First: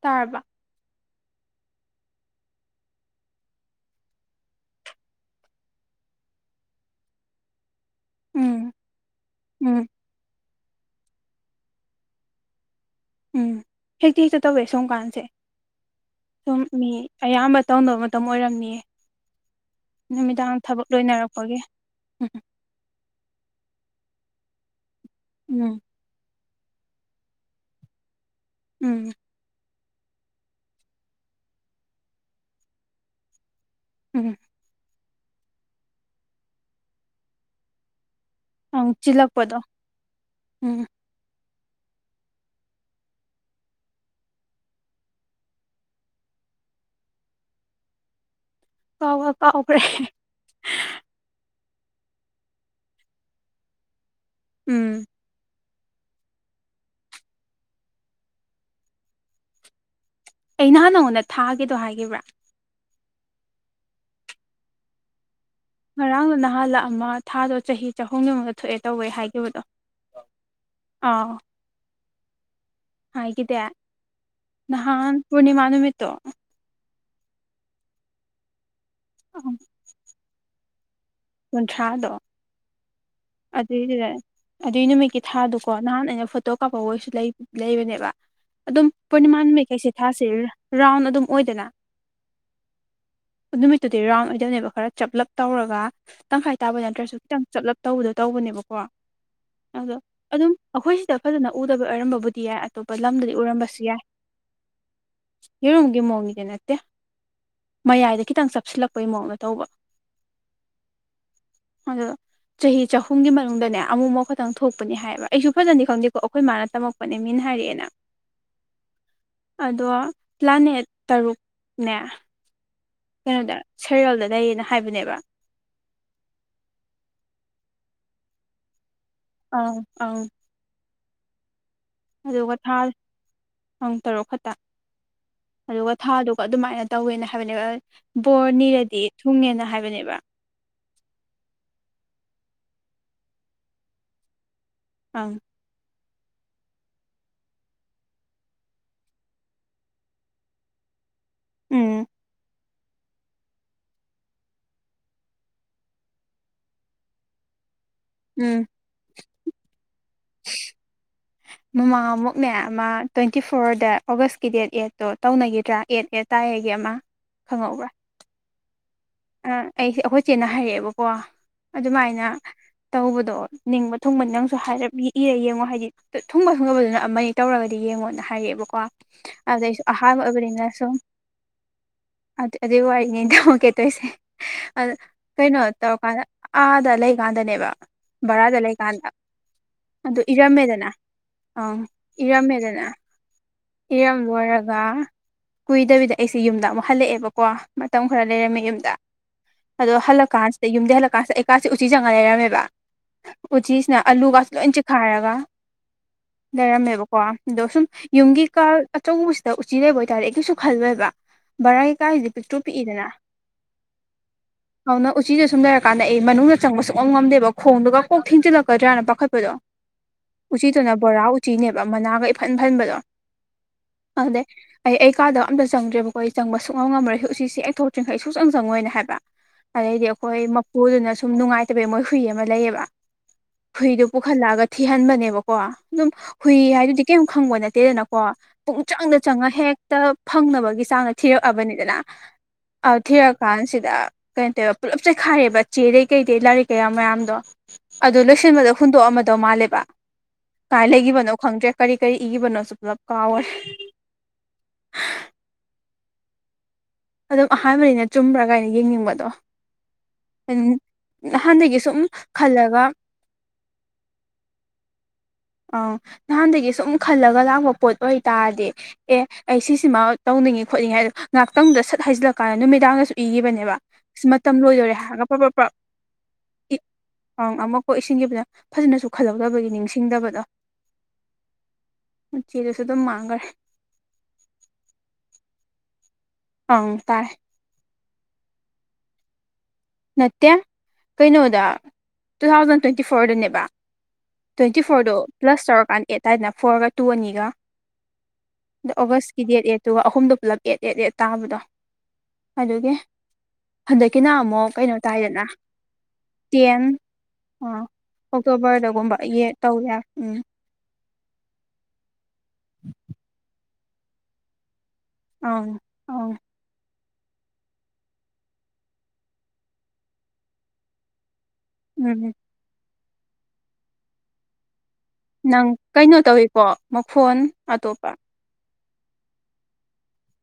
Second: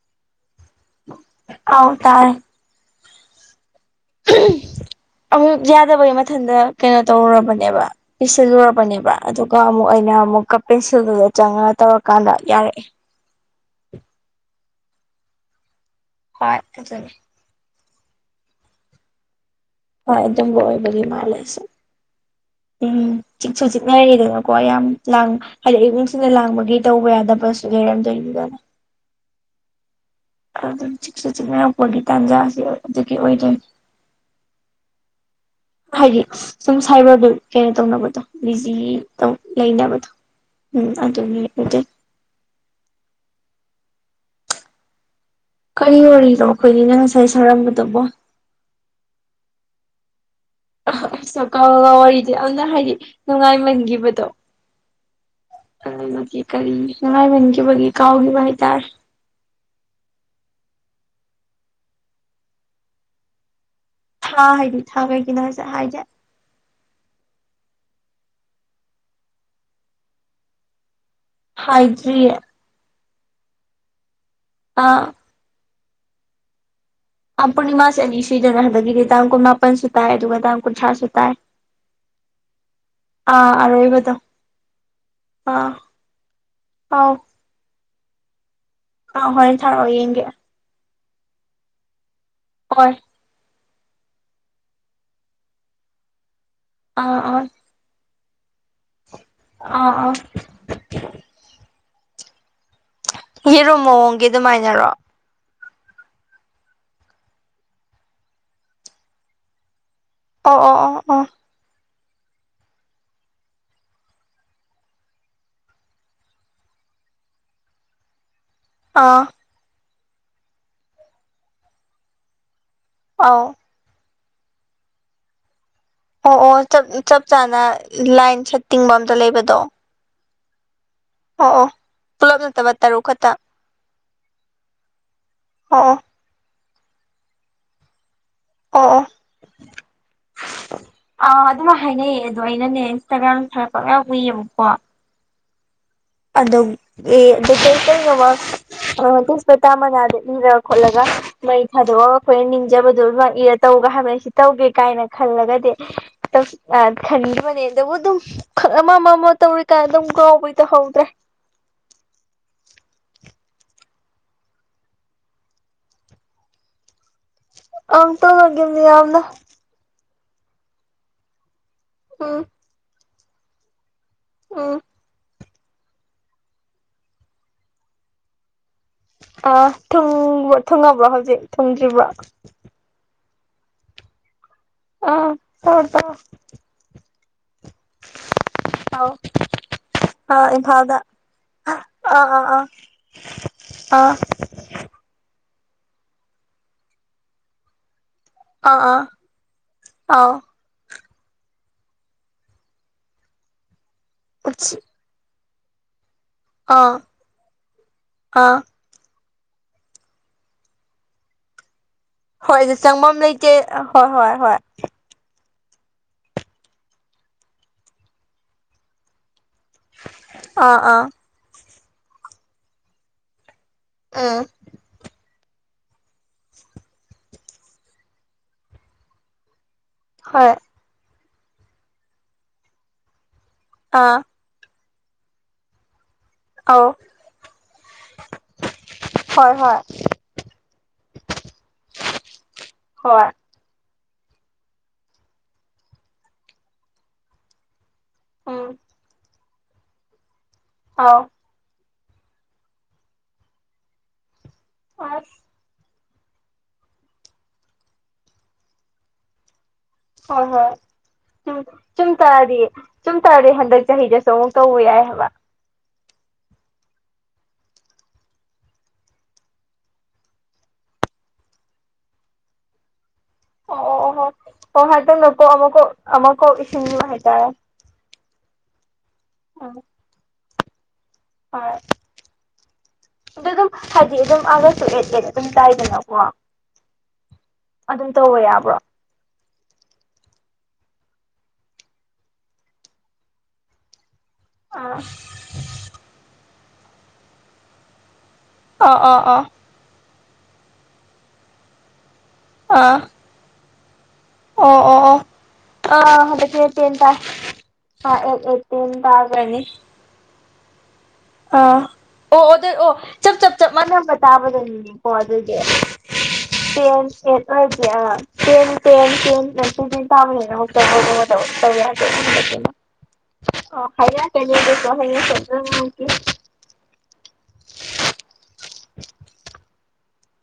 ꯇꯥꯔꯕ ꯑꯥꯎ ꯇꯥꯏ ꯑꯃꯨꯛ ꯌꯥꯗꯕꯒꯤ ꯃꯊꯟꯇ ꯀꯩꯅꯣ ꯇꯧꯔꯔꯕꯅꯦꯕ ꯎꯝ ꯄꯁꯤꯂꯨꯔꯕꯅꯦꯕ ꯑꯗꯨꯒ ꯎꯝ ꯑꯃꯨꯛ ꯑꯩꯅ ꯑꯃꯨꯛ ꯄꯦꯟꯁꯤꯜꯗꯨꯗ ꯆꯪꯉꯒ ꯇꯧꯔꯀꯥꯟꯗ ꯌꯥꯔꯛꯑꯦ ꯎꯝ ꯍꯦꯛꯇꯤ ꯍꯦꯛꯇ ꯇꯧꯋꯦ ꯁꯣꯝ ꯀꯥꯟꯁꯦ ꯍꯣꯏ ꯁꯨꯝꯝ ꯃꯤ ꯑꯗꯨꯅꯤ ꯑꯌꯥꯝꯕ ꯇꯧꯗꯅꯕ ꯃꯇꯝ ꯑꯣꯏꯔꯝꯅꯤꯌꯦ ꯍꯣꯏ ꯑꯗꯨꯝꯕ ꯅꯨꯃꯤꯗꯥꯡ ꯊꯕꯛ ꯑꯣꯏꯕꯒꯤ ꯂꯣꯏꯅꯔꯛꯄꯒꯤ ꯃꯥꯂꯦꯁꯦ ꯎꯝ ꯎꯝ ꯆꯤꯁꯨ ꯆꯤꯉꯗ ꯀꯣ ꯌꯥꯝ ꯂꯥꯡ ꯍꯥꯏꯗꯤ ꯎꯝ ꯏꯃꯨꯡꯁꯤꯅ ꯂꯥꯡꯕꯒꯤ ꯇꯧꯕ ꯌꯥꯗꯕꯁꯨ ꯂꯩꯔꯝꯗꯣꯏꯗꯨꯗ ꯎꯝ ꯑꯗꯨꯝ ꯆꯛꯁꯨ ꯆꯤꯛꯅꯔꯛꯄꯒꯤ ꯇꯥꯟꯖꯥꯁꯤ ꯑꯗꯨꯒꯤ ꯑꯣꯏꯔꯦ ꯎꯝ ꯍꯥꯏꯗꯤ ꯁꯨꯝ ꯁꯥꯏꯕꯔꯗꯨ ꯀꯩꯅꯣ ꯇꯧꯅꯕꯗꯣ ꯕꯤꯖꯤ ꯑꯃꯨꯛ ꯇꯧ ꯆꯤꯜꯂꯛꯄꯗꯣ ꯂꯩꯅꯕꯗꯣ ꯎꯝ ꯑꯗꯨꯒꯤ ꯑꯗꯨꯗ ꯀꯔꯤ ꯑꯣꯏꯅꯣ ꯑꯩꯈꯣꯏꯅꯤꯅ ꯉꯁꯥꯏ ꯁꯥꯔꯝꯕꯗꯨꯕꯣ ꯇꯥꯎ ꯇꯥꯎꯈꯔꯦ ꯑꯁꯀꯒ ꯋꯥꯔꯤꯗꯤ ꯌꯥꯝꯅ ꯍꯥꯏꯗꯤ ꯅꯨꯡꯉꯥꯏꯃꯟꯈꯤꯕꯗꯣ ꯎꯝ ꯀ ꯅꯦ ꯀꯔꯤꯅꯉꯥꯏ ꯃꯒꯦꯕ ꯀꯥꯎꯒꯤ ꯥꯏ ꯇꯔ꯫ ꯑꯩ ꯅꯍꯥꯟ ꯅꯉꯣꯟꯗ ꯊꯥꯒꯦꯗꯣ ꯍꯥꯏꯈꯤꯕ꯭ꯔꯥ ꯊꯥ ꯍꯥꯏꯗꯤ ꯊꯥ ꯀꯩ ꯀꯅ ꯍꯔꯥꯡ ꯅꯍꯜꯂ ꯑ ꯃꯥ ꯊꯥꯗꯣ ꯆꯍꯤ ꯆꯍꯨꯝ ꯌꯃꯨꯒ ꯊꯣꯛꯑꯦ ꯇꯧꯕꯦ ꯍꯥꯏꯈꯤꯕꯗꯣ ꯑꯥꯎ ꯍꯔꯤ ꯍꯥꯏꯗ ꯑꯥ ꯅꯍꯥꯟ ꯄꯨꯔꯅꯤꯅꯤꯃꯥ ꯅꯨꯃꯤꯠꯇꯣ ꯄꯨꯔꯅꯤꯃꯥꯁ ꯑꯅꯤ ꯁꯣꯏꯗꯅ ꯍꯥꯏꯕꯒꯤꯗꯤ ꯇꯥꯡꯛ ꯃꯥꯄꯟꯁꯨꯨ ꯇꯥꯏ ꯑꯗꯨꯒ ꯇꯥꯡꯟꯁꯨꯥꯏ ꯀꯟꯗꯥꯗ ꯑꯥ ꯑꯔ ꯏꯕꯗꯣ ꯑꯗꯨꯏ ꯅꯨꯃꯤꯠꯀꯤ ꯊꯥꯗꯨꯀꯣ ꯅꯍꯥꯟ ꯑꯩꯅ ꯐꯣꯇꯣ ꯀꯥꯞꯄ ꯑꯣꯏꯔꯁꯨ ꯑꯥꯎ ꯂꯩꯕꯅꯦꯕ ꯑꯗꯨꯝ ꯑꯥ ꯍꯣꯔꯦꯟ ꯊꯥꯔꯛꯑꯣ ꯄꯨꯔꯅꯤꯃꯥꯃꯤꯀꯩꯁꯤ ꯌꯦꯡꯒꯦ ꯊꯥꯁꯦ ꯔꯥꯎꯟ ꯑꯗꯨꯝ ꯑꯣꯏꯗꯅ ꯍ ꯅꯨꯃꯤꯠꯇꯨꯗꯤ ꯔꯥꯎꯟ ꯑꯣꯏꯗꯣꯏꯅꯦꯕ ꯈꯔ ꯆꯞꯂꯞ ꯇꯧꯔꯒ ꯇꯪꯈꯥꯏ ꯇꯥꯕ ꯅꯠꯇ꯭ꯔꯁꯨ ꯑꯥ ꯑꯥ ꯈꯤꯇꯪ ꯆꯞꯂꯞ ꯇꯧꯕꯗꯣ ꯇꯧꯕꯅꯦꯕꯀꯣ ꯑꯥ ꯑꯗꯣ ꯑꯥ ꯑꯗꯨꯝ ꯑꯩꯈꯣꯏ ꯁꯤꯗ ꯐꯖꯅ ꯎꯗꯕ ꯑꯣꯏꯔꯝꯕꯕꯨꯗꯤ ꯌꯥꯏ ꯑꯇꯣꯞꯄ ꯂꯝꯗꯗꯤ ꯌꯦꯔꯨꯝ ꯎꯔꯝꯕꯁꯨ ꯌꯥꯏ ꯃꯑꯣꯡꯒꯤ ꯑꯗꯨꯃꯥꯏꯅꯔꯣ ꯌꯦꯔꯨꯝꯒꯤ ꯃꯑꯣꯡꯒꯤꯗꯤ ꯅꯠꯇꯦ ꯃꯌꯥꯏꯗ ꯈꯤꯇꯪ ꯆꯞꯁꯤꯜꯂꯛꯄꯩ ꯃꯑꯣꯡꯗ ꯇꯧꯕ ꯑꯣ ꯑꯣ ꯑꯣ ꯑꯣ ꯑꯗꯨꯗ ꯆꯍꯤ ꯆꯍꯨꯝꯒꯤ ꯃꯅꯨꯡꯗꯅꯦ ꯑꯃꯨ ꯑꯃꯈꯛꯇꯪ ꯊꯣꯛꯄꯅꯤ ꯍꯥꯏꯕ ꯑꯩꯁꯨ ꯐꯖꯅꯤ ꯈꯪꯗꯦꯀꯣ ꯑꯩꯈꯣꯏ ꯃꯥꯅ ꯇꯝꯃꯛꯄꯅꯦ ꯃꯤꯅ ꯍꯔꯤꯌꯥꯅꯥ ꯑ ꯑꯗꯣ ꯂꯥꯅꯦꯠ ꯇꯔꯨꯛꯅꯦ ꯑꯧ ꯀꯩꯅꯣꯗ ꯁꯩꯔꯣꯜꯗ ꯂꯩꯌꯦꯅ ꯍꯥꯏꯕꯅꯦꯕ ꯑꯣ ꯑꯣꯞ ꯆꯞ ꯆꯥꯅ ꯂꯥꯏꯟ ꯁꯠꯇꯤꯡꯕ ꯑꯥ ꯑ ꯑ ꯑ ꯑꯗꯨꯒ ꯊꯥ ꯄꯨꯡ ꯇꯔꯨꯛ ꯈꯛꯇ ꯑꯗꯨꯒ ꯑꯣ ꯑꯣ ꯊꯥꯗꯨꯒ ꯑꯗꯨꯃꯥꯏꯅ ꯇꯧꯋꯦꯅ ꯍꯥꯏꯕꯅꯦꯕ ꯕꯣꯔ ꯑꯣ ꯅꯤꯔꯗꯤ ꯑꯣ ꯊꯨꯡꯉꯦꯅ ꯍꯥꯏꯕꯅꯦꯕ ꯑꯥ ꯑꯗꯨꯃꯥꯏ ꯍꯥꯏꯅꯩꯌꯦ ꯑꯗꯣ ꯑꯩꯅꯅꯦ ꯏꯟꯁꯇꯥꯒ꯭ꯔꯥꯝ ꯈꯔ ꯄꯛ ꯎꯏꯌꯦꯕꯀꯣ ꯑꯪ ꯑꯗꯣ ꯑꯗꯨꯇꯉ ꯋꯥ ꯑ ꯇꯦꯁꯄꯇꯥ ꯃꯅꯥꯗ ꯏꯔꯒ ꯈꯣꯠꯂꯒ ꯃꯩ ꯎꯝ ꯊꯥꯗꯣꯛꯑꯒ ꯑꯩꯈꯣꯏꯅ ꯅꯤꯡ ꯄꯖꯕꯗꯨꯣ ꯏꯔ ꯇꯧꯒ ꯍꯥꯏꯕꯅꯦ ꯁꯤ ꯇꯧꯒꯦ ꯀꯥꯏꯅ ꯈꯜꯂꯒꯗꯤ ꯈꯟꯈꯤꯕꯅꯦ ꯕꯨ ꯑꯗꯨꯝ ꯎꯝ ꯑꯃ ꯑꯃ ꯑꯃ ꯇꯧꯔꯤꯀꯥꯟ ꯑꯗꯨꯝ ꯀꯥꯎꯕꯩ ꯇꯍꯧꯗ꯭ꯔꯦ ꯃꯃꯥꯡ ꯑꯃꯨꯛꯅꯦ ꯑꯃ ꯇ꯭ꯋꯦꯟꯇꯤ ꯐꯣꯔꯗ ꯑꯣꯒꯁꯀꯤ ꯗꯦꯠ ꯑꯦꯗꯠꯇꯣ ꯇꯧꯅꯈꯤꯗ꯭ꯔꯥ ꯑꯦꯠ ꯑꯦꯠ ꯇꯥꯏꯌꯦꯒꯤ ꯑꯃ ꯈꯪꯍꯧꯕ꯭ꯔꯥ ꯑ ꯇ ꯍꯧꯒꯦ ꯑꯩꯁꯦ ꯑꯩꯈꯣꯏ ꯆꯦꯠꯅ ꯍꯥꯏꯔꯛꯑꯦꯕꯀꯣ ꯑꯗꯨꯃꯥꯏꯅ ꯎꯝ ꯇꯧꯕꯗꯣ ꯅꯤꯡꯕ ꯑ ꯊꯨꯡꯕ ꯅꯪꯁꯨ ꯎꯝ ꯍꯥꯏꯔꯞ ꯏꯔ ꯌꯦꯡꯉꯣ ꯍꯥꯏꯗꯤ ꯊꯨꯡꯕ ꯁꯨꯡꯕꯗꯨꯅ ꯑꯃꯅꯤ ꯇꯧꯔꯒꯗꯤ ꯌꯦꯡꯉꯣꯅ ꯍꯥꯏꯔꯛꯑꯦꯕꯀꯣ ꯑꯥ ꯑꯗꯩ ꯑꯍꯥꯕꯅ ꯁꯣ ꯊꯨꯡꯉꯕ꯭ꯔꯣ ꯍꯧꯖꯤꯛ ꯊꯨꯡꯗ꯭ꯔꯤꯕ꯭ꯔꯣ ꯑ ꯑꯗꯨꯦ ꯋꯥ ꯑꯣꯀꯦꯠꯇꯣꯏꯁꯦ ꯑ ꯑꯥ ꯀꯩꯅꯣ ꯇꯧꯔꯣ ꯇꯧꯔꯣ ꯇꯧꯔꯀꯥꯟꯗ ꯑꯥꯗ ꯂꯩꯀꯥꯟꯗꯅꯦꯕ ꯚꯔꯥꯗ ꯂꯩꯀꯥꯟꯗ ꯑꯥꯎ ꯑꯗꯨ ꯑꯥ ꯏꯔꯝꯃꯦꯗꯅ ꯏꯝꯐꯥꯜꯗ ꯑꯪ ꯑꯥ ꯑꯥ ꯑꯥ ꯏꯔꯝꯃꯦꯗꯅ ꯑꯥ ꯏꯔꯝ ꯑꯣꯏꯔꯒ ꯀꯨꯏꯗꯕꯤꯗ ꯑꯩꯁꯦ ꯌꯨꯝꯗ ꯑꯃꯨꯛ ꯍꯜꯂꯛꯑꯦꯕꯀꯣ ꯃꯇꯝ ꯈꯔ ꯂꯩꯔꯝꯃꯤ ꯑꯥ ꯌꯨꯝꯗ ꯑꯥ ꯑꯗꯣ ꯑꯥꯎ ꯍꯜꯂꯛꯀꯥꯟꯁꯤꯗ ꯌꯨꯝꯗ ꯍꯂꯛ ꯀꯥꯁ ꯀꯩꯀꯥꯁꯦ ꯎꯆꯤ ꯆꯪꯉ ꯂꯩꯔꯝꯃꯦꯕ ꯎꯆꯤꯁꯤꯅ ꯑꯂꯨꯒꯁꯨ ꯂꯣꯏ ꯎꯆꯤ ꯆꯤꯛꯈꯥꯏꯔꯒ ꯑꯥ ꯂꯩꯔꯝꯃꯦꯕꯀꯣ ꯑꯗꯣ ꯁꯨꯝ ꯌꯨꯝꯒꯤ ꯑꯥ ꯀꯥ ꯑꯆꯧꯕ꯫ ꯎꯆꯤ ꯂꯩꯕ ꯑꯣꯏꯇꯥꯥꯔꯗꯤ ꯑꯩ ꯀꯩꯁꯨ ꯈꯜꯂꯣꯏꯕ ꯕꯥꯔꯥ꯫ ꯍꯣꯏ ꯆꯪꯐꯝ ꯑꯃ ꯂꯩꯇꯦ ꯍꯣꯏ ꯍꯣꯏ ꯍꯣꯏ ꯁꯝꯅꯔꯀꯥꯟꯗ ꯑꯩ ꯃꯅꯨꯡꯗ ꯆꯪꯕ ꯁꯨꯛꯉꯝ ꯉꯝꯗꯦꯕ ꯈꯣꯡꯗꯨꯒ ꯀꯣꯛ ꯊꯦꯡꯖꯤꯜꯂꯛꯀꯗ꯭ꯔꯥꯅ ꯄꯥꯈꯠꯄꯗꯣ ꯑꯥ ꯎꯆꯤꯗꯨꯅ ꯑꯥ ꯕꯣꯔꯥ ꯎꯆꯤꯅꯦꯕ ꯃꯅꯥꯒ ꯏꯐꯟ ꯐꯟꯕꯗꯣ ꯎꯝ ꯑꯗꯨꯗꯩ ꯑꯩ- ꯑꯩ ꯀꯥꯗꯕ ꯑꯝꯇ ꯆꯪꯗ꯭ꯔꯦꯕꯀꯣ ꯑꯩ ꯆꯪꯕ ꯁꯨꯛꯉꯝ ꯉꯝꯃꯔꯣꯏ ꯎꯆꯤꯁꯤ ꯍꯦꯛ ꯊꯣꯛꯇ꯭ꯔꯤꯡꯈꯩ ꯁꯨꯛꯆꯪ ꯆꯪꯉꯣꯏꯅ ꯍꯥꯏꯕ ꯑꯗꯩꯗꯤ ꯑꯩꯈꯣꯏ ꯍꯣꯏ ꯃꯄꯨꯗꯨꯅ ꯁꯨ ꯁꯨꯝ ꯅꯨꯡꯉꯥꯏꯇꯕꯩ ꯃꯣꯏ ꯍꯨꯏ ꯑꯃ ꯂꯩꯌꯦꯕ ꯍꯨꯏꯗꯣ ꯑꯥ ꯄꯨꯈꯠꯂꯛꯑꯒ ꯊꯤꯍꯟꯕꯅꯦꯕꯀꯣ ꯑꯗꯨꯝ ꯍꯨꯏ ꯑꯧ ꯍꯥꯏꯗꯨꯗꯤ ꯀꯦꯝ ꯈꯪꯕ ꯅꯠꯇꯦꯗꯅꯀꯣ ꯄꯨꯡ ꯆꯪꯗ ꯆꯪꯉ ꯍꯣꯏ ꯍꯣꯏ ꯍꯦꯛꯇ ꯐꯪꯅꯕꯒꯤ ꯆꯥꯡꯗ ꯊꯤꯔꯛ ꯑꯕꯅꯤꯗꯅ ꯍꯣꯏ ꯊꯤꯔꯛꯀꯥꯟꯁꯤꯗ ꯀꯩꯅꯣ ꯇꯧꯋꯦ ꯄꯨꯜꯂꯞ ꯆꯦꯈꯥꯏꯔꯦꯕ ꯆꯦꯗꯩ ꯀꯩꯗꯩ ꯂꯥꯏꯔꯤꯛ ꯀꯩꯌꯥ ꯃꯌꯥꯝꯗꯣ ꯑꯗꯨ ꯎꯝ ꯂꯣꯏꯁꯤꯟꯕꯗ ꯍꯨꯟꯗꯣꯛꯑꯝꯗꯧ ꯃꯥꯜꯂꯦꯕ ꯀꯥꯏ ꯑꯧ ꯂꯩꯒꯤꯕꯅꯣ ꯈꯪꯗ꯭ꯔꯦ ꯀꯔꯤ- ꯀꯔꯤ ꯏꯈꯤꯕꯅꯣꯁꯨ ꯄꯨꯂꯞ ꯀꯥꯎꯋꯦ ꯑ ꯑꯗꯨꯝ ꯑꯍꯥꯟꯕꯅꯤꯅ ꯆꯨꯝꯕ꯭ꯔꯥ ꯀꯥꯏꯅ ꯌꯦꯡꯅꯤꯡꯕꯗꯣ ꯍꯣꯏ -ꯍꯣꯏ ꯅꯍꯥꯟꯗꯒꯤ ꯁꯨꯝ ꯆꯨꯝ ꯇꯥꯔꯗꯤ ꯈꯜꯂꯒ -ꯆꯨꯝ ꯇꯥꯔꯗꯤ ꯍꯟꯗꯛ ꯆꯍꯤꯗꯁꯨ ꯑꯃꯨꯛ ꯇꯧꯕ ꯌꯥꯏ ꯍꯥꯏꯕ ꯑꯪ ꯅꯍꯥꯟꯗꯒꯤ ꯁꯨꯝ ꯈꯜꯂꯒ ꯂꯥꯛꯄ ꯄꯣꯠ ꯑꯣꯏꯇꯥꯔꯗꯤ ꯑꯦ ꯑꯩ ꯁꯤꯁꯤꯃ ꯇꯧꯅꯤꯡꯉꯤ ꯈꯣꯠꯅꯤꯡꯉꯦ ꯍꯥꯏꯗꯣ ꯉꯥꯛꯇꯪꯗ ꯁꯠ ꯍꯥꯏꯖꯤꯜꯂꯀꯥꯟ ꯅꯨꯃꯤꯗꯥꯡꯗꯁꯨ ꯄꯤꯈꯤꯕꯅꯦꯕ ꯑꯣ ꯑꯣ ꯑꯣ ꯁꯤ ꯍꯣ ꯃꯇꯝ ꯑꯣ ꯂꯣꯏꯗꯣꯏꯔꯦ ꯍꯥꯏꯔꯒ ꯍꯟꯗꯛꯅ ꯀꯣꯛ ꯄ꯭ꯔꯞ- ꯄ ꯑꯃ -ꯄ ꯀꯣꯛ ꯑꯃ ꯀꯣꯛ ꯏꯁꯤꯟꯈꯤꯕ ꯍꯥꯏꯇꯥꯔꯦ ꯑꯃ ꯀꯣꯛ ꯏꯁꯤꯟꯈꯤꯕꯅꯦ ꯐꯖꯅꯁꯨ ꯈꯜꯂꯧꯗꯕꯒꯤ ꯅꯤꯡꯁꯤꯡꯗꯕꯗꯣ ꯑ ꯆꯦꯗꯨꯁꯨ ꯑꯗꯨꯝ -ꯑ ꯃꯥꯡꯈꯔꯦ ꯑꯗꯨꯝ ꯍꯥꯏꯗꯤ ꯑꯗꯨꯝ ꯑꯒꯁ ꯇꯨ ꯑꯦꯠ -ꯑꯦꯠ ꯑꯗꯨꯝ ꯇꯥꯏꯗꯅ ꯑꯣ ꯑꯪ ꯇꯥꯔꯦ ꯑꯗꯨꯝ ꯇꯧꯕ ꯌꯥꯕ꯭ꯔꯣ ꯅꯠꯇꯦ ꯀꯩꯅꯣꯗ ꯇꯨ ꯊꯥꯎꯖꯟ ꯇ꯭ꯋꯦꯟꯇꯤ ꯐꯣꯔꯗꯅꯦꯕ ꯇ꯭ꯋꯦꯟꯇꯤ ꯑ ꯐꯣꯔꯗꯣ ꯄ꯭ꯂꯁ ꯇꯧꯔꯀꯥꯟꯗ ꯑꯦꯠ ꯇꯥꯏꯗꯅ ꯐꯣꯔꯒ ꯇꯨ ꯑꯅꯤꯒ ꯑꯗꯣ ꯑꯥ ꯑꯣꯒꯁꯀꯤ ꯑꯥ ꯑꯦꯠ -ꯑꯦꯠꯇꯨꯒ ꯑꯍꯨꯝ ꯗꯨꯒꯄꯨꯂꯞ ꯑꯦꯠ- ꯑꯦꯠ- ꯑꯦꯠ ꯇꯥꯕꯗꯣ ꯑꯗꯨꯒꯤ ꯑꯥ ꯍꯟꯗꯛꯀꯤꯅ ꯑꯃꯨꯛ ꯑꯣ ꯀꯩꯅꯣ ꯑꯣ ꯑꯣ ꯇꯥꯏꯗꯅ ꯑꯥ ꯍꯟꯗꯛꯀꯤꯅ ꯇꯦꯟ ꯇꯥꯏ ꯑ ꯑꯥ ꯑꯦꯠ ꯑꯦꯠ ꯇꯦꯟ ꯑꯣꯛꯇꯣꯕꯔꯗꯒꯨꯝꯕ ꯇꯥꯈ꯭ꯔꯅꯤ ꯇꯧꯋꯦ ꯎꯝ ꯑꯥ ꯑꯣ ꯑꯗꯨꯗꯣ ꯑꯣ ꯆꯞ- ꯆꯞ -ꯆꯞ ꯃꯥꯟꯅꯕ ꯇꯥꯕꯗꯅꯤꯅꯦ ꯍꯣ ꯑꯗꯨꯗꯤ ꯑꯪ ꯑꯪ ꯄꯦꯟ ꯑꯦꯠ ꯑꯣꯏꯗꯤ ꯑꯥ ꯇꯦꯟ- ꯇꯦꯟ ꯇꯦꯟꯇꯤ ꯇꯦꯟ ꯇꯥꯕꯅꯤꯅ ꯍꯧ [unintelligible] ꯇꯧꯒꯦ ꯍꯥꯏꯔ ꯎꯝ ꯀꯅꯦꯁꯨ ꯅꯪ ꯍꯌꯦꯡ [unintelligible] ꯀꯩꯅꯣ ꯇꯧꯏꯀꯣ ꯃꯈꯣꯟ ꯑꯇꯣꯞꯄ [unintelligible]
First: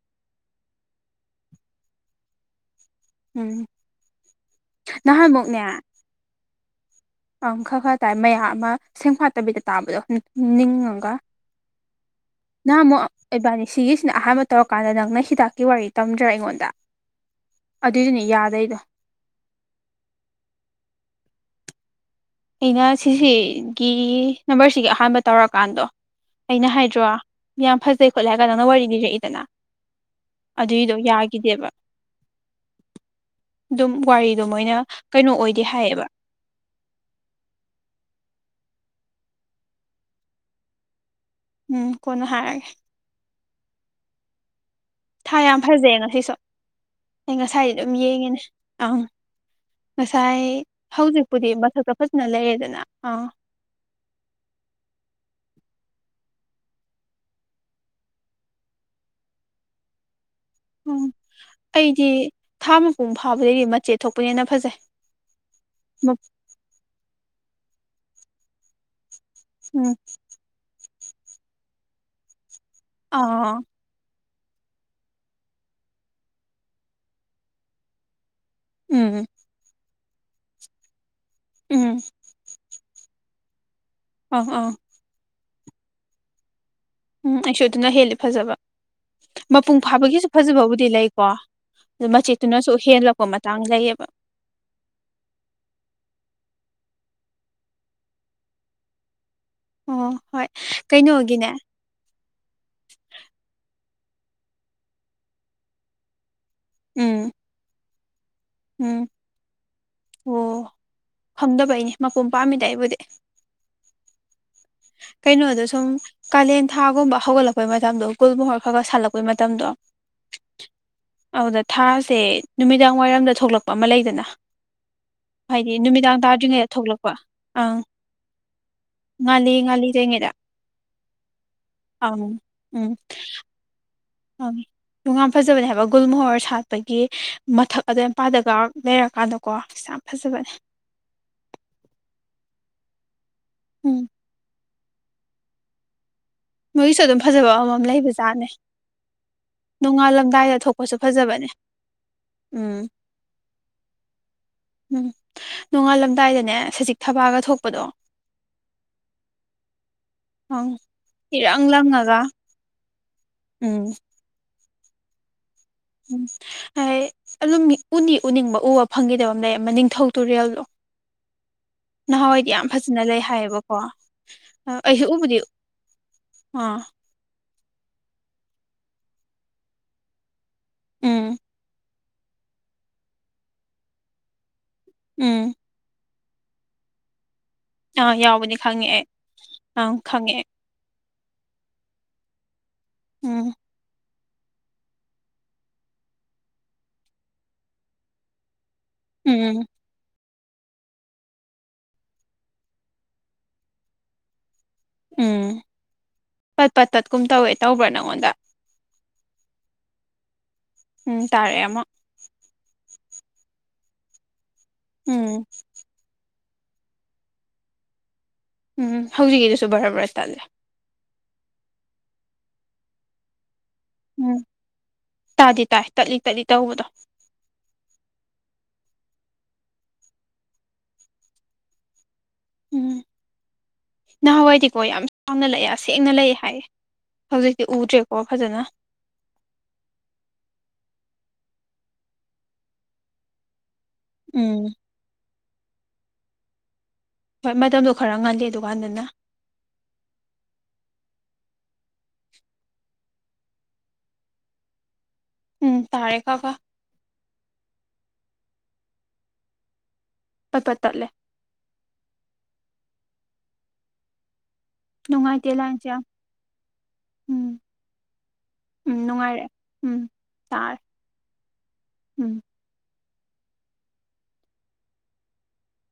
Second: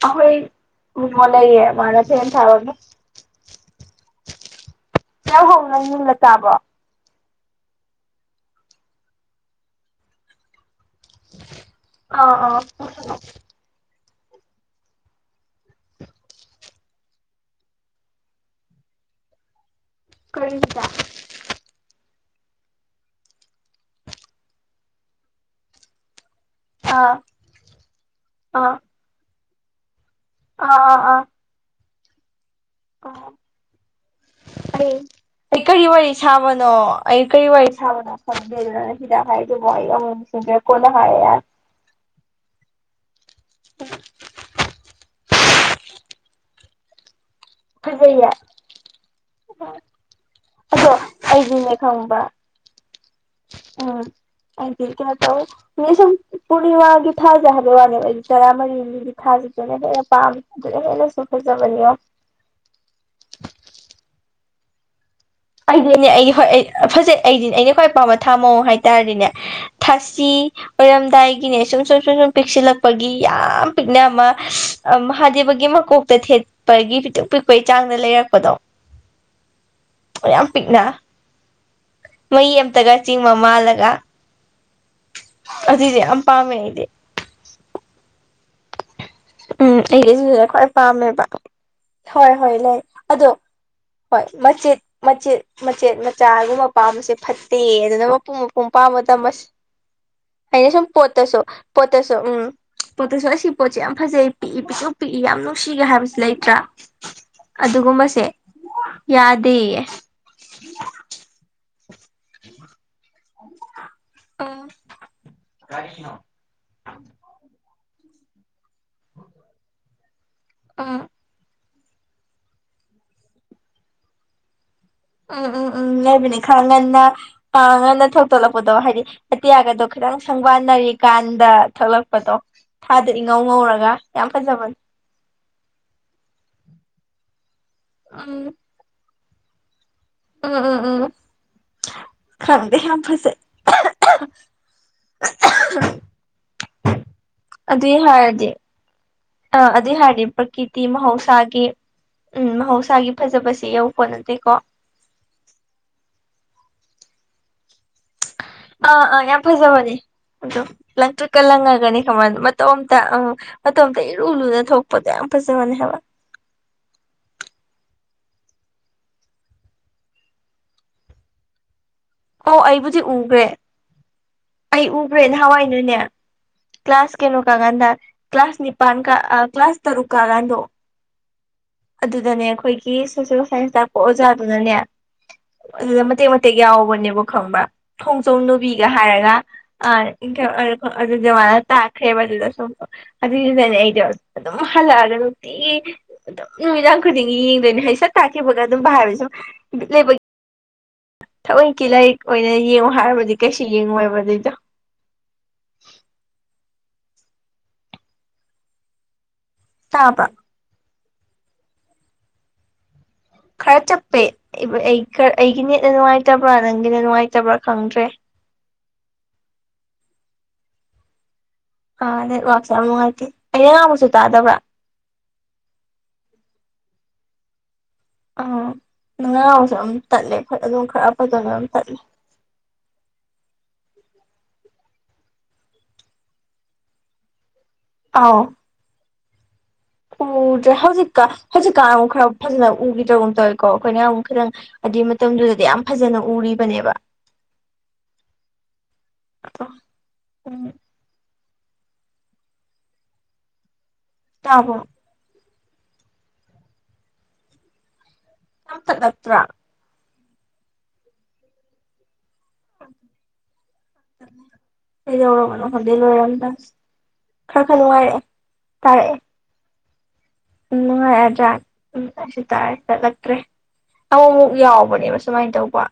ꯑꯩꯈꯣꯏ ꯃꯣꯃꯣ ꯂꯩꯌꯦ ꯃꯥꯅ ꯐꯦꯟ ꯊꯥꯔꯛꯄ ꯎꯝ ꯀꯌꯥ ꯅꯍꯥꯟꯃꯨꯛꯅꯦ ꯍꯣꯡꯅ ꯌꯨꯝꯗ ꯇꯥꯕꯣ ꯑꯪ ꯈꯔ -ꯈꯔ ꯇꯥꯏ ꯃꯌꯥꯝ ꯑꯃ ꯁꯦꯡꯐꯥꯠꯇꯕꯤꯗ ꯇꯥꯕꯗꯣ ꯅꯤꯡ ꯒ ꯑꯥ ꯅꯍꯥꯟ ꯑꯃꯨꯛ ꯑꯥ ꯑꯦꯕꯥꯅꯤ ꯁꯤꯒꯤ ꯁꯤꯅ ꯑꯍꯥꯟꯕ ꯇꯧꯔꯀꯥꯟꯗ ꯅꯪꯅ ꯍꯤꯗꯥꯛꯀꯤ ꯋꯥꯔꯤ ꯇꯝꯗ꯭ꯔ ꯑꯩꯉꯣꯟꯗ ꯑꯗꯨꯏꯗꯤꯅꯦ ꯌꯥꯗꯩꯗꯣ ꯀꯔꯤ ꯍꯤꯗꯥꯛ ꯑꯩꯅ ꯁꯤꯁꯤꯒꯤ ꯅꯝꯕꯔꯁꯤꯒꯤ ꯑꯍꯥꯟꯕ ꯇꯧꯔꯀꯥꯟꯗꯣ ꯑꯩꯅ ꯍꯥꯏꯗ꯭ꯔꯣ ꯑꯥ ꯌꯥꯝ ꯐꯖꯩ ꯈꯣꯠꯂꯦ ꯍꯥꯏꯔꯒ ꯅꯪꯅ ꯑꯥ ꯋꯥꯔꯤ ꯂꯤꯔꯛꯏꯗꯅ ꯑꯗꯨꯏꯗꯣ ꯌꯥꯒꯤꯗꯦꯕ ꯑ ꯋꯥꯔꯤꯗꯣ ꯃꯣꯏꯅ ꯀꯩꯅꯣ ꯑꯣꯏꯗꯦ ꯑꯩ ꯀꯔꯤ ꯍꯥꯏꯌꯦꯕ ꯋꯥꯔꯤ ꯁꯥꯕꯅꯣ ꯑꯩ ꯀꯔꯤ ꯋꯥꯔꯤ ꯁꯥꯕꯗ ꯈꯪꯗꯦ ꯑꯗꯨꯗꯨꯅ ꯍꯤꯗꯥꯛ ꯍꯥꯏꯗꯨꯕꯨ ꯑꯩ ꯑꯃꯨꯛ ꯁꯤꯡꯗꯔꯦ ꯀꯣꯟꯅ ꯍꯥꯏꯔꯒꯦ ꯌꯥꯔꯦ ꯎꯝ ꯀꯣꯟꯅ ꯍꯥꯏꯔꯒꯦ ꯊꯥ ꯌꯥꯝ ꯐꯖꯩꯌꯦ ꯉꯁꯤꯁꯨ ꯑꯩ ꯉꯁꯥꯏ ꯑꯗꯨꯝ ꯐꯖꯩꯌꯦ ꯌꯦꯡꯉꯤꯅꯦ ꯑꯪ ꯉꯁꯥꯏ ꯑꯗꯣ ꯍꯧꯖꯤꯛꯄꯨꯗꯤ ꯃꯊꯛꯇ ꯐꯖꯅ ꯂꯩꯔꯦꯗꯅ ꯑꯥ ꯑ ꯍꯥꯏꯗꯤ ꯀꯩꯅꯣ ꯇꯧꯋ ꯅ ꯁꯨꯝ ꯄꯨꯔꯅꯤꯃꯥꯒꯤ ꯊꯥꯖ ꯍꯥꯏꯕ ꯋꯥꯅꯦꯕ ꯑꯩꯗꯤ ꯇꯔꯥꯃꯔꯤꯅꯤꯒꯨ ꯊꯥ ꯁꯤꯗꯅ ꯍꯦꯟꯅ ꯄꯥꯝ ꯎꯝ ꯑꯩꯗꯤ ꯊꯥ ꯃꯄꯨꯡ ꯐꯥꯕꯗꯤ ꯃꯆꯦꯠ ꯊꯣꯛꯄꯅꯦꯅ ꯐꯖꯩ ꯑꯩꯗꯤꯅꯦ ꯎꯝ ꯑꯩꯗꯤ ꯍꯣꯏ ꯑꯩ ꯐꯖꯩ ꯑꯩꯗꯤꯅꯦ ꯑꯩꯅ ꯈ꯭ꯋꯥꯏ ꯄꯥꯝꯕ ꯊꯥ ꯃꯑꯣꯡ ꯍꯥꯏꯇꯥꯥꯔꯗꯤꯅꯦ ꯊꯥꯁꯤ ꯑꯣꯏꯔꯝꯗꯥꯏꯒꯤꯅꯦ ꯁꯨꯝ ꯁꯨꯝ ꯁꯨꯝ ꯁꯨꯝ ꯄꯤꯛꯁꯤꯜꯂꯛꯄ ꯄꯒꯤ ꯑꯥ ꯌꯥꯝ ꯄꯤꯛꯅ ꯑꯃ ꯑ ꯃꯍꯥꯗꯦꯕꯒꯤ ꯃꯀꯣꯛꯇ ꯊꯦꯠꯄꯒꯤ ꯄꯤ ꯄꯤꯛꯄꯒꯤ ꯆꯥꯡꯗ ꯂꯩꯔꯛꯄꯗꯣ ꯎꯝ ꯌꯥꯝ ꯄꯤꯛꯅ ꯎꯝ ꯃꯩ ꯑꯃꯝꯇꯒ ꯆꯤꯡꯕ ꯃꯥꯜꯂꯒ ꯑꯪ ꯑꯪ ꯑꯗꯗꯤ ꯌꯥꯝ ꯄꯝꯃꯦ ꯑꯩꯗꯤ ꯎꯝ ꯑꯩꯁꯨ ꯑꯗꯨꯅ ꯍꯦꯜꯂꯤ ꯐꯖꯕ ꯎꯝ ꯃꯄꯨꯡ ꯐꯥꯕꯒꯤꯁꯨ ꯑꯩꯒꯤꯁꯤꯁꯤꯅ ꯈ꯭ꯋꯥꯏ ꯐꯖꯕꯕꯨꯗꯤ ꯂꯩꯀꯣ ꯄꯥꯝꯃꯦꯕ ꯑꯗꯨ ꯍꯣꯏ ꯍꯣꯏ ꯃꯆꯦꯠꯇꯨꯅꯁꯨ ꯂꯩ ꯍꯦꯜꯂꯛꯄ ꯑꯗꯣ ꯃꯇꯥꯡ ꯂꯩꯌꯦꯕ ꯍꯣꯏ ꯃꯆꯦꯠ ꯃꯆꯦꯠ ꯃꯆꯦꯠ ꯃꯆꯥꯒꯨꯝꯕ ꯄꯥꯝꯕꯁꯦ ꯐꯠꯇꯦ ꯑꯗꯨꯅ ꯃꯄꯨꯡ ꯃꯄꯨꯡ ꯄꯥꯝꯕꯗ ꯃꯁ ꯑꯣ ꯍꯣꯏ ꯑꯩꯅ ꯁꯨꯝ ꯄꯣꯇꯥꯁꯣ ꯀꯩꯅꯣꯒꯤꯅꯦ ꯄꯇꯥꯁꯣ ꯎꯝ ꯄꯇꯁꯣ ꯁꯤ ꯄꯣ ꯐꯖꯩ ꯄꯤꯛꯏ ꯄꯤꯛꯁꯨ ꯄꯤꯛꯏ ꯌꯥꯝ ꯅꯨꯡꯁꯤꯒꯦ ꯍꯥꯏꯕꯁꯨ ꯂꯩꯇ꯭ꯔꯥ ꯎꯝ ꯑꯗꯨꯒꯨꯝꯕꯁꯦ ꯎꯝ ꯌꯥꯗꯦꯌꯦ ꯑꯣ ꯐꯪꯗꯕꯩꯅꯤ ꯃꯄꯣꯝ ꯄꯥꯝꯃꯤꯗ ꯑꯩꯕꯨꯗꯤ ꯎꯝ ꯀꯩꯅꯣꯗꯣ ꯁꯨꯝ ꯀꯥꯂꯦꯟ ꯊꯥꯒꯨꯝꯕ ꯍꯧꯒꯠꯂꯛꯄꯩ ꯇꯝꯗꯣ ꯒꯨꯜ ꯃꯣꯍꫭꯔ ꯈꯔ ꯈꯔ ꯁꯥꯠꯂꯛꯄꯩ ꯃꯇꯝꯗꯣ ꯑꯥ ꯑꯗꯨꯗ ꯊꯥꯁꯦ ꯅꯨꯃꯤꯗꯥꯡ ꯋꯥꯏꯔꯝꯗ ꯊꯣꯛꯂꯛꯄ ꯑꯃ ꯂꯩꯗꯅ ꯎꯝ ꯎꯝ ꯍꯥꯏꯗꯤ ꯎꯝ ꯅꯨꯃꯤꯗꯥꯡ ꯂꯩꯕꯅꯤ ꯈꯔ ꯇꯥꯗ꯭ꯔꯤꯉꯩꯗ ꯉꯟꯅ ꯊꯣꯛꯂꯛꯄ ꯑ ꯑꯪ ꯉꯟꯅ ꯊꯣꯛꯧꯇꯣꯂꯛꯄꯗꯣ ꯍꯥꯏꯗꯤ ꯉꯥꯜꯂꯤ ꯑꯇ ꯒꯗꯣ ꯉꯥꯜꯂꯤ ꯈꯤꯇꯪ ꯇꯔꯤꯉꯩꯗ ꯁꯪꯕꯥꯅꯔꯤ ꯀꯥꯟꯗ ꯑꯪ ꯊꯛꯂꯛꯄꯗꯣ ꯎꯝ ꯊꯥꯗ ꯏꯉꯧ ꯉꯧꯔꯒ ꯑꯪ ꯌꯥꯝꯖꯕ ꯌꯥꯝ ꯐꯖꯕꯅꯦ ꯍꯥꯏꯕ ꯒꯨꯜ ꯃꯣꯍꯣꯔ ꯁꯥꯠꯄꯒꯤ ꯃꯊꯛ ꯑꯗ ꯎꯝ ꯏꯄꯥꯗꯒ ꯂꯩꯔꯀꯥꯟꯗ ꯀꯣ ꯆꯝ ꯎꯝ ꯎꯝ ꯎꯝ ꯈꯪꯗꯦ ꯌꯥꯝ ꯐꯁꯦ [inaudible] ꯎꯝ ꯃꯣꯏꯁꯨ ꯑꯗꯨꯝ ꯐꯖꯕ ꯑꯃꯃꯝ ꯂꯩꯕꯖꯥꯠꯅꯦ ꯍꯥꯏꯔꯗꯤ ꯑꯥ ꯑꯗꯨꯏ ꯍꯥꯏꯔꯗꯤ ꯅꯣꯡꯉꯥꯜꯂꯝꯗꯥꯏꯗ ꯄ꯭ꯔꯀꯤꯇꯤ ꯊꯣꯛꯄꯁꯨ ꯐꯖꯕꯅꯦ ꯃꯍꯧꯁꯥꯒꯤ ꯎꯝ ꯃꯍꯧꯁꯥꯒꯤ ꯐꯖꯕꯁꯤ ꯌꯧꯄꯣꯠ ꯅꯠꯇꯦꯀꯣ ꯎꯝ ꯅꯣꯡꯉꯥꯜꯂꯝꯗꯥꯏꯗꯅꯦ ꯁꯖꯤꯛ ꯊꯕꯥꯒ ꯊꯣꯛꯄꯗꯣ ꯑ ꯑ ꯌꯥꯝ ꯐꯖꯕꯅꯦ ꯑꯪ ꯑꯗꯨ ꯏꯔꯪ ꯀꯜꯂꯪꯉꯒꯅꯤ ꯂꯪꯉꯒ ꯈꯃꯜ ꯃꯇꯣꯝꯇ ꯑ ꯎꯝ ꯃꯇꯣꯝꯇ ꯏꯔꯨ ꯂꯨꯅ ꯊꯣꯛꯄꯗꯣ ꯌꯥꯝ ꯐꯖꯩ ꯎꯝ ꯑꯗꯨ ꯎ ꯄꯨꯅꯤꯡꯕ ꯎꯕ ꯐꯪꯈꯤꯗꯕ ꯑꯃ ꯂꯩ ꯅꯤꯡꯊꯧ ꯇꯨꯔꯦꯜꯗꯣ ꯅꯍꯥꯟꯋꯥꯏꯗꯤ ꯑꯧ ꯌꯥꯝ ꯑꯩꯕꯨꯗꯤ ꯐꯖꯅ ꯂꯩ ꯎꯒ꯭ꯔꯦ ꯍꯥꯏꯌꯦꯕꯀꯣ ꯑꯩꯁꯨ ꯎꯕꯨꯗꯤ ꯑꯥ ꯀ ꯀ꯭ꯂꯥꯁ ꯀꯩꯅꯣ ꯀꯥꯒꯥꯟꯗ ꯀ ꯀ꯭ꯂꯥꯁ ꯅꯤꯄꯥꯟ ꯀ ꯀ꯭ꯂꯥꯁ ꯇꯔꯨꯛ ꯀꯥ ꯀꯥꯟꯗꯣ ꯎꯝ ꯑꯗꯨꯗꯅꯦ ꯑꯩꯈꯣꯏꯒꯤ ꯁꯣꯁꯦꯜ ꯁꯥꯏꯟꯁ ꯇꯥꯛꯄ ꯑꯣꯖꯥꯗꯨꯅꯅꯦ ꯎꯝ ꯑꯗꯨꯗ ꯃꯇꯦꯛ ꯌꯥꯎꯕꯅꯦꯕ ꯈꯪꯕ ꯑꯥ ꯈꯣꯡꯖꯣꯝ ꯌꯥꯎꯕꯅꯤ ꯅꯨꯕꯤꯒ ꯈꯪꯉꯦ ꯑꯩ ꯍꯥꯏꯔꯒ ꯑꯪ ꯈꯪꯉꯦ ꯑꯗꯨꯖꯨꯃꯥꯅ ꯇꯥꯈ꯭ꯔꯦꯕ ꯑꯗꯨꯗꯁꯨ ꯑꯃꯨꯛ ꯎꯝ ꯑꯗꯨꯒꯤꯅꯅꯦ ꯑꯩꯗꫭ ꯑꯗꯨꯝ ꯍꯜꯂꯛꯑꯒ ꯅꯨꯡꯇꯤ ꯑꯗꯨꯝ ꯅꯨꯃꯤꯗꯥꯡ ꯈꯨꯗꯤꯡꯒꯤ ꯌꯦꯡꯗꯣꯏꯅꯤ ꯍ ꯁꯠ ꯇꯥꯛꯈꯤꯕꯒ ꯑꯗꯨꯝ ꯍꯥꯏꯔ ꯎꯝ ꯂꯩ ꯊꯑꯣꯏꯒꯤ ꯂꯥꯏꯔꯤꯛ ꯑꯣꯏꯅ ꯌꯦꯡꯉꯨ ꯍꯥꯏꯔꯕꯗꯤ ꯀꯩꯁꯨ ꯌꯦꯡꯉꯨꯕ ꯑꯗꯨꯏꯗꯣ ꯎꯝ ꯄꯠ ꯄꯠ ꯇꯠꯀꯨꯝ ꯇꯧꯋꯦ ꯇꯧꯕ꯭ꯔꯥ ꯅꯪꯉꯣꯟꯗ ꯇꯥꯕ꯭ꯔ ꯎꯝ ꯇꯥꯔꯛꯑꯦ ꯑꯃ ꯀꯔꯆꯄꯦ ꯎꯝ ꯂꯩꯇꯕ꯭ꯔꯥ ꯅꯪꯒꯤꯅ ꯅꯨꯡꯉꯥꯏꯇꯕ꯭ꯔꯥ ꯈꯪꯗ꯭ꯔꯦ ꯎꯝ ꯍꯧꯖꯤꯛꯀꯤꯗꯨꯁꯨ ꯕꯔꯥ ꯕꯔꯥ ꯇꯜꯂꯦ ꯑ ꯋꯥꯥꯛꯃ ꯍꯥꯏꯥꯏꯇꯦ ꯎꯝ ꯇꯥꯗꯤ ꯇꯥꯏ ꯇꯠꯂꯤ ꯇꯠꯂꯤ ꯇꯧꯕꯗꯣ ꯑꯥ ꯃꯉꯥꯥꯎꯁꯨ ꯑꯗꯨꯝ ꯇꯠꯂꯦ ꯑꯗꯨꯝ ꯈꯔ ꯐꯖꯅ ꯑꯗꯨꯝ ꯇꯠꯂꯦ [inaudible] ꯎꯝ ꯅꯍꯥꯟꯋꯥꯏꯗꯤꯀꯣ ꯌꯥꯝ ꯆꯥꯎꯅ ꯂꯩꯑꯦ ꯑꯁꯦꯡꯅ ꯂꯩꯑꯦ ꯍꯥꯏꯌꯦ ꯍꯧꯖꯤꯛ ꯁꯤ ꯎꯗ꯭ꯔꯦꯀꯣ ꯑꯥꯎ ꯐꯖꯅ ꯎꯗ꯭ꯔꯦ ꯍꯧꯖꯤꯛꯀ ꯍꯧꯖꯤꯛꯀꯥ ꯑꯃꯨꯛ ꯈꯔ ꯐꯖꯅ ꯎꯈꯤꯗ꯭ꯔꯒꯨꯝꯇ ꯀꯣ ꯑꯩꯈꯣꯏꯅ ꯑꯃꯨꯛ ꯈꯤꯇꯪ ꯎꯝ ꯑꯗꯨꯏ ꯃꯇꯝꯗꯨꯗꯗꯤ ꯌꯥꯝ ꯐꯖꯅ ꯎꯔꯤꯕꯅꯦꯕ ꯍꯣꯏ ꯃꯇꯝꯗꯣ ꯈꯔ ꯉꯜꯗꯦ ꯗꯨꯀꯥꯟꯗꯅ ꯑꯗꯣ ꯎꯝ ꯇꯥꯕꯣ ꯎꯝ ꯇꯥꯔꯦ ꯀꯥ ꯀꯥ ꯇꯗꯠꯇ꯭ꯔ ꯄꯄꯥ ꯇꯠꯂꯦ ꯍ ꯌꯧꯔꯣ ꯅꯨꯡꯉꯥꯏꯇꯦ ꯀꯅꯣ ꯂꯥꯏꯟꯁꯦ ꯍꯗ ꯌꯥꯝ ꯂꯣꯏꯔꯗ ꯎꯝ ꯈꯔ ꯈꯔ ꯅꯨꯡꯉꯥꯏꯔꯛꯑꯦ ꯎꯝ ꯇꯥꯔꯛꯑꯦ ꯅꯨꯡꯉꯥꯏꯔꯦ ꯎꯝ ꯇꯥꯔꯦ ꯅꯨꯡꯉꯣꯏ ꯌꯥꯥꯛ ꯎꯝ ꯎ ꯇ ꯆꯠꯇ꯭ꯔꯦ ꯑꯃꯨꯛ ꯑꯃꯨꯛ ꯌꯥꯎꯕꯅꯦꯕ ꯁꯨꯃꯥꯏꯅ ꯇꯧꯕ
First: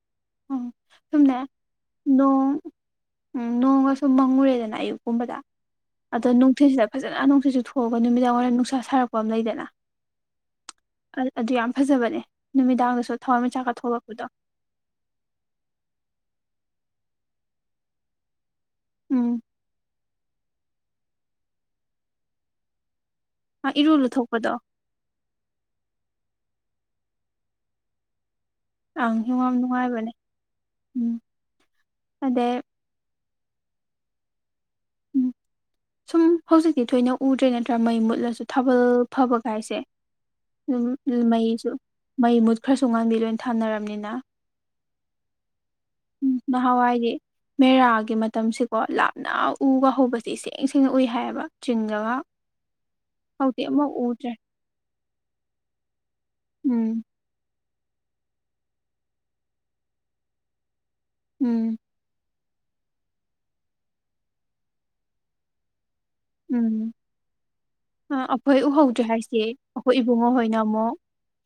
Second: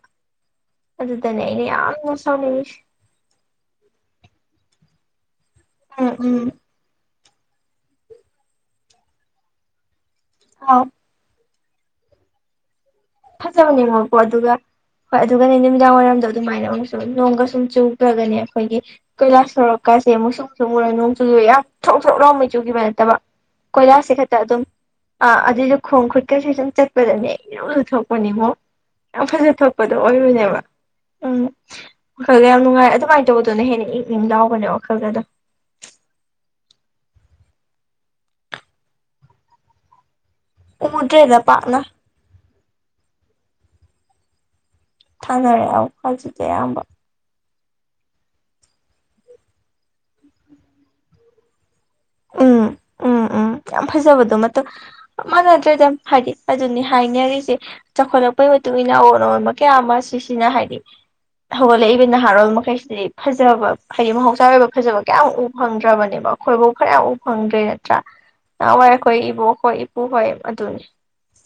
ꯎꯝ ꯁꯨꯝꯅꯦ ꯑꯗꯨꯗꯅꯦ ꯑꯩꯅ ꯌꯥꯝꯅ ꯅꯣꯡ ꯁꯥꯎꯅꯤꯡꯉꯤꯁꯦ ꯎꯝ ꯅꯣꯡꯒ ꯁꯨꯝ ꯃꯪꯉꯨꯔꯦꯗꯅ ꯑꯌꯨꯛ ꯨꯝꯕꯗ ꯎꯝ ꯑꯗꯣ ꯎꯝ ꯅꯨꯡꯊꯤꯜꯁꯤꯗ ꯐꯖꯅ ꯐꯖ ꯅꯨꯡꯁꯤꯠꯁꯨ ꯊꯣꯛꯑꯒ ꯅꯨꯃꯤꯗꯥꯡ ꯋꯥꯏꯔꯝ ꯅꯨꯡꯁꯥ ꯁꯥꯔꯛꯄ ꯑꯃ ꯂꯩꯗꯅ ꯑꯥ ꯑ- ꯑꯗꯨ ꯌꯥꯝ ꯐꯖꯕꯅꯦ ꯅꯨꯃꯤꯗꯥꯡꯗꯁꯨ ꯊꯋꯥꯏ ꯃꯤꯆꯥꯛꯀ ꯐꯖꯥꯎꯅꯤ ꯃꯒꯣ ꯊꯣꯛꯂꯛꯄꯗꯣ ꯑꯗꯨꯒ ꯍꯣꯏ ꯑꯗꯨꯒꯅꯦ ꯅꯨꯃꯤꯗꯥꯡ ꯋꯥꯏꯔꯝꯗꯣ ꯑꯗꯨꯃꯥꯏꯅ ꯑꯃꯨꯛꯁꯨ ꯅꯣꯡꯒ ꯁꯨꯝ ꯆꯨꯈ꯭ꯔꯒꯅꯦ ꯑꯩꯈꯣꯏꯒꯤ ꯎꯝ ꯀꯣꯏꯂꯥꯁ ꯁꯣꯔꯛꯀꯁꯦ ꯑꯃꯨꯛꯁꯨ ꯃꯨꯛꯁꯨꯛꯨꯔ ꯅꯣꯡ ꯆꯨꯈꯤꯕ ꯌꯥꯝ ꯁꯣꯛ ꯁꯣꯛ ꯂꯥꯎ ꯃꯩ ꯆꯨꯈꯤꯕ ꯅꯠꯇꯕ ꯑ, ꯏꯔꯨ ꯀꯣꯏꯂꯥꯁꯦ ꯈꯛꯇ ꯂꯨꯊꯣꯛꯄꯗꯣ ꯑꯗꯨꯝ ꯑ ꯑꯗꯨꯏ ꯂ ꯈꯣꯡ ꯈꯨꯠꯀꯁꯨ ꯑꯗꯨꯝ ꯆꯠꯄꯗꯅꯦ ꯂꯣꯏ ꯂꯊꯣꯛꯄ ꯐꯅꯤꯉꯣ ꯑꯪ ꯌꯥꯝ ꯐꯖ ꯊꯣꯛꯄꯗꯣ ꯅꯨꯡꯉꯥꯏꯕꯅꯦ ꯑꯣꯏꯔꯨꯅꯦꯕ ꯎꯝ ꯋꯥꯈꯜꯗ ꯑꯗꯩ ꯌꯥꯝ ꯅꯨꯡꯉꯥꯏ ꯑꯗꯨꯃꯥꯏꯅ ꯇꯧꯕꯗꯨꯅ ꯍꯦꯟꯅ ꯏꯛ ꯏ ꯂꯥꯎꯒꯅꯦ ꯑꯣ ꯎꯝ ꯁꯨꯝ ꯍꯧꯖꯤꯛ ꯁꯤꯗꯤ ꯊꯣꯏꯅ ꯎꯗ꯭ꯔꯦ ꯅꯠꯇ꯭ꯔꯥ ꯃꯩ ꯃꯨꯠꯂꯁꯨ ꯊꯥꯕꯜ ꯐꯕ ꯀꯥꯏꯁꯦ ꯑꯗꯨꯝ ꯎꯗ꯭ꯔꯦꯗ ꯃꯩꯁꯨ ꯄꯥꯛꯅ ꯃꯩ ꯃꯨꯠ ꯈ꯭ꯔꯁꯨ ꯉꯥꯡꯕꯤ ꯂꯣꯏ ꯊꯥꯅꯔꯕꯅꯤꯅ ꯊꯥꯡꯅꯔꯦ ꯑꯥꯎ ꯐꯖꯤꯗꯦ ꯍꯝꯕ ꯅꯍꯥꯟꯋꯥꯏꯗꯤ ꯃꯦꯔꯥꯒꯤ ꯃꯇꯝꯁꯤꯀꯣ ꯂꯥꯞꯅ ꯎꯒ ꯍꯧꯕꯁ ꯏꯁꯦꯡ ꯁꯦꯡꯅ ꯎꯏ ꯍꯥꯏꯌꯦꯕ ꯎꯝ ꯑ ꯎꯝ ꯎꯝ ꯌꯥꯝ ꯐꯖꯕꯗꯣ ꯃꯞ ꯃꯥꯟꯅꯗ꯭ꯔꯦꯗ ꯍꯥꯏꯗꯤ ꯑꯗꯨꯅꯤ ꯎꯝ ꯍꯥꯏꯅꯔꯤꯁꯦ ꯆꯥꯎꯈꯠꯂꯛꯄꯩ ꯃꯇꯨꯡ ꯏꯟꯅ ꯑꯑꯣꯟ ꯑꯣꯣꯟꯕ ꯀꯌꯥ ꯑꯃ ꯁꯤꯁꯤꯅ ꯍꯥꯏꯗꯤ ꯎꯝ ꯍꯧꯒꯠꯂꯛꯏꯕ ꯅꯍꯥꯔꯣꯜ ꯃꯈ ꯀꯩꯁꯤꯗꯤ ꯐꯖꯕ ꯍꯥꯏꯗꯤ ꯃꯍꯧꯁꯥꯒꯤ ꯑꯣꯏꯕ ꯐꯖꯕ ꯀꯌꯥꯃꯨꯛ ꯎꯕ ꯐꯪꯗ꯭ꯔꯕꯅꯦꯕ ꯑꯩꯈꯣꯏꯐꯧ ꯎꯝ ꯈꯔꯌꯥꯝ ꯎ ꯐꯪꯗ꯭ꯔꯦ ꯅꯠꯇ꯭ꯔꯥ ꯑꯩꯈꯣꯏ ꯅꯍꯥꯟꯋꯥꯏ ꯎꯍꯧꯗ꯭ꯔꯦ ꯑꯩꯈꯣꯏ ꯍꯥꯏꯁꯦ ꯏꯕꯣꯛꯈꯣꯏ ꯑꯩꯈꯣꯏ ꯏꯄꯨ ꯍꯣꯏ ꯏꯕꯨꯡꯉꯣ ꯍꯣꯏꯅ ꯑꯗꯨꯅꯤ ꯑꯃꯨꯛ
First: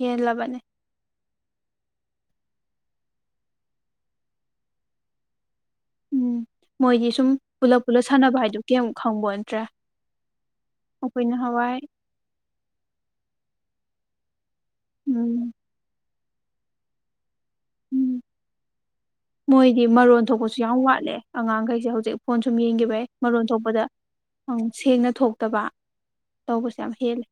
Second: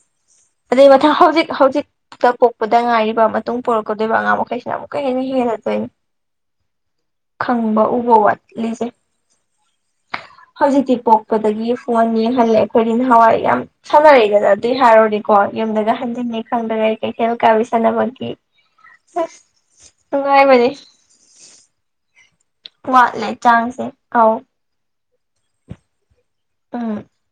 ꯍꯦꯜꯂꯕꯅꯦ ꯑꯩ ꯃꯊꯪ ꯍꯧꯥꯎꯖꯤ ꯍꯧꯖꯤꯛꯇ ꯄꯣꯛꯄꯗ ꯉꯥꯏꯔꯤꯕ ꯃꯇꯨꯡ ꯄꯔꯛꯀꯗꯣꯏꯔꯤꯕ ꯑꯉꯥꯡ ꯃꯈꯩꯁꯤꯅ ꯑꯃꯨꯛꯀ ꯍꯦꯟꯅ ꯍꯦꯟꯅꯗꯣꯏꯅꯤ ꯎꯝ ꯃꯣꯏꯗꯤ ꯁꯨꯝ ꯄꯨꯂꯞ ꯄꯨꯂꯞ ꯎꯕ ꯁꯥꯟꯅꯕ ꯍꯥꯏꯗꯨ ꯋꯥꯠꯂꯤꯁꯦ ꯀꯩꯨꯛ ꯈꯪꯕ ꯅꯠꯇ꯭ꯔꯦ ꯍꯧꯖꯤꯛꯇꯤ ꯄꯣꯛꯄꯗꯒꯤ ꯐꯣꯟ ꯌꯦꯡꯍꯜꯂꯦ ꯑꯩꯈꯣꯏꯗꯤ ꯅꯍꯥꯟꯋꯥꯏ ꯌꯥꯝ ꯁꯥꯟꯅꯔꯛꯑꯦꯗꯅ ꯑꯗꯨ ꯍꯥꯏꯔꯨꯔꯔꯤꯀꯣ ꯎꯝ ꯌꯨꯝꯗꯒ ꯍꯟꯖꯤꯟꯉꯦ ꯈꯪꯗꯒ ꯑꯩ ꯀꯩꯊꯦꯜ ꯀꯥꯕꯤ ꯎꯝ ꯁꯥꯟꯅꯕꯒꯤ ꯑꯁ ꯃꯣꯏꯗꯤ ꯃꯔꯣꯟ ꯊꯣꯛꯄꯁꯨ ꯅꯨꯡꯉꯥꯏꯕꯅꯦ ꯌꯥꯝ ꯋꯥꯠꯂꯦ ꯑꯉꯥꯡꯈꯩꯁꯦ ꯍꯧꯖꯤꯛ ꯐꯣꯟ ꯁꯨꯝ ꯌꯦꯡꯈꯤꯕ ꯌꯥꯏ ꯋꯥꯠꯂꯦ ꯃꯔꯣꯟ ꯊꯣꯛꯄꯗ ꯆꯥꯡꯁꯦ ꯑꯧ ꯎꯝ ꯁꯦꯡꯅ ꯊꯣꯛꯇꯕ ꯇꯧꯕꯁꯦ ꯌꯥꯝ ꯎꯝ ꯍꯦꯜꯂꯦ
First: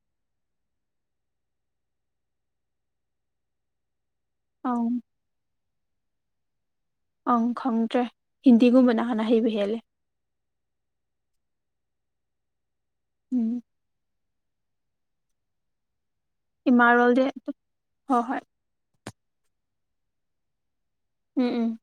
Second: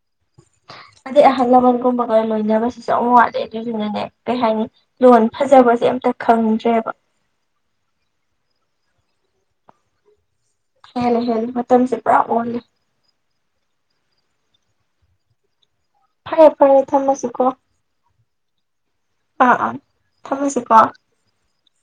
ꯑꯗꯦ ꯑꯔ ꯍꯣꯏ ꯂꯣꯏꯅꯕꯁꯤꯁꯨ ꯌꯥꯝ ꯋꯥꯠꯂꯦ ꯑꯗꯨꯗꯨꯅꯅꯦ ꯀꯩ ꯍꯥꯏꯅꯤ ꯑꯪ ꯂꯣꯟ ꯐꯖꯕꯁꯦ ꯑꯝꯇ ꯈꯪꯗ꯭ꯔꯦꯕ ꯑꯪ ꯈꯪꯗ꯭ꯔꯦ ꯍꯤꯟꯗꯤꯒꯨꯝꯕꯅ ꯍꯥꯟꯅ ꯍꯩꯕ ꯍꯦꯜꯂꯦ ꯍꯦꯟꯅ ꯍꯦꯂ ꯃꯇꯝꯁꯦ ꯄꯨꯔꯥ ꯑꯣꯜꯂꯦ ꯎꯝ ꯐꯔꯦ ꯐꯔꯦ ꯏꯃꯥꯔꯣꯜꯗꯤ ꯊꯝꯃꯁꯤꯀꯣ ꯍꯣꯏ ꯍꯣꯏ ꯑꯥ ꯑꯥ ꯊꯝꯃꯁꯤꯀꯣ ꯎꯝ ꯎꯝ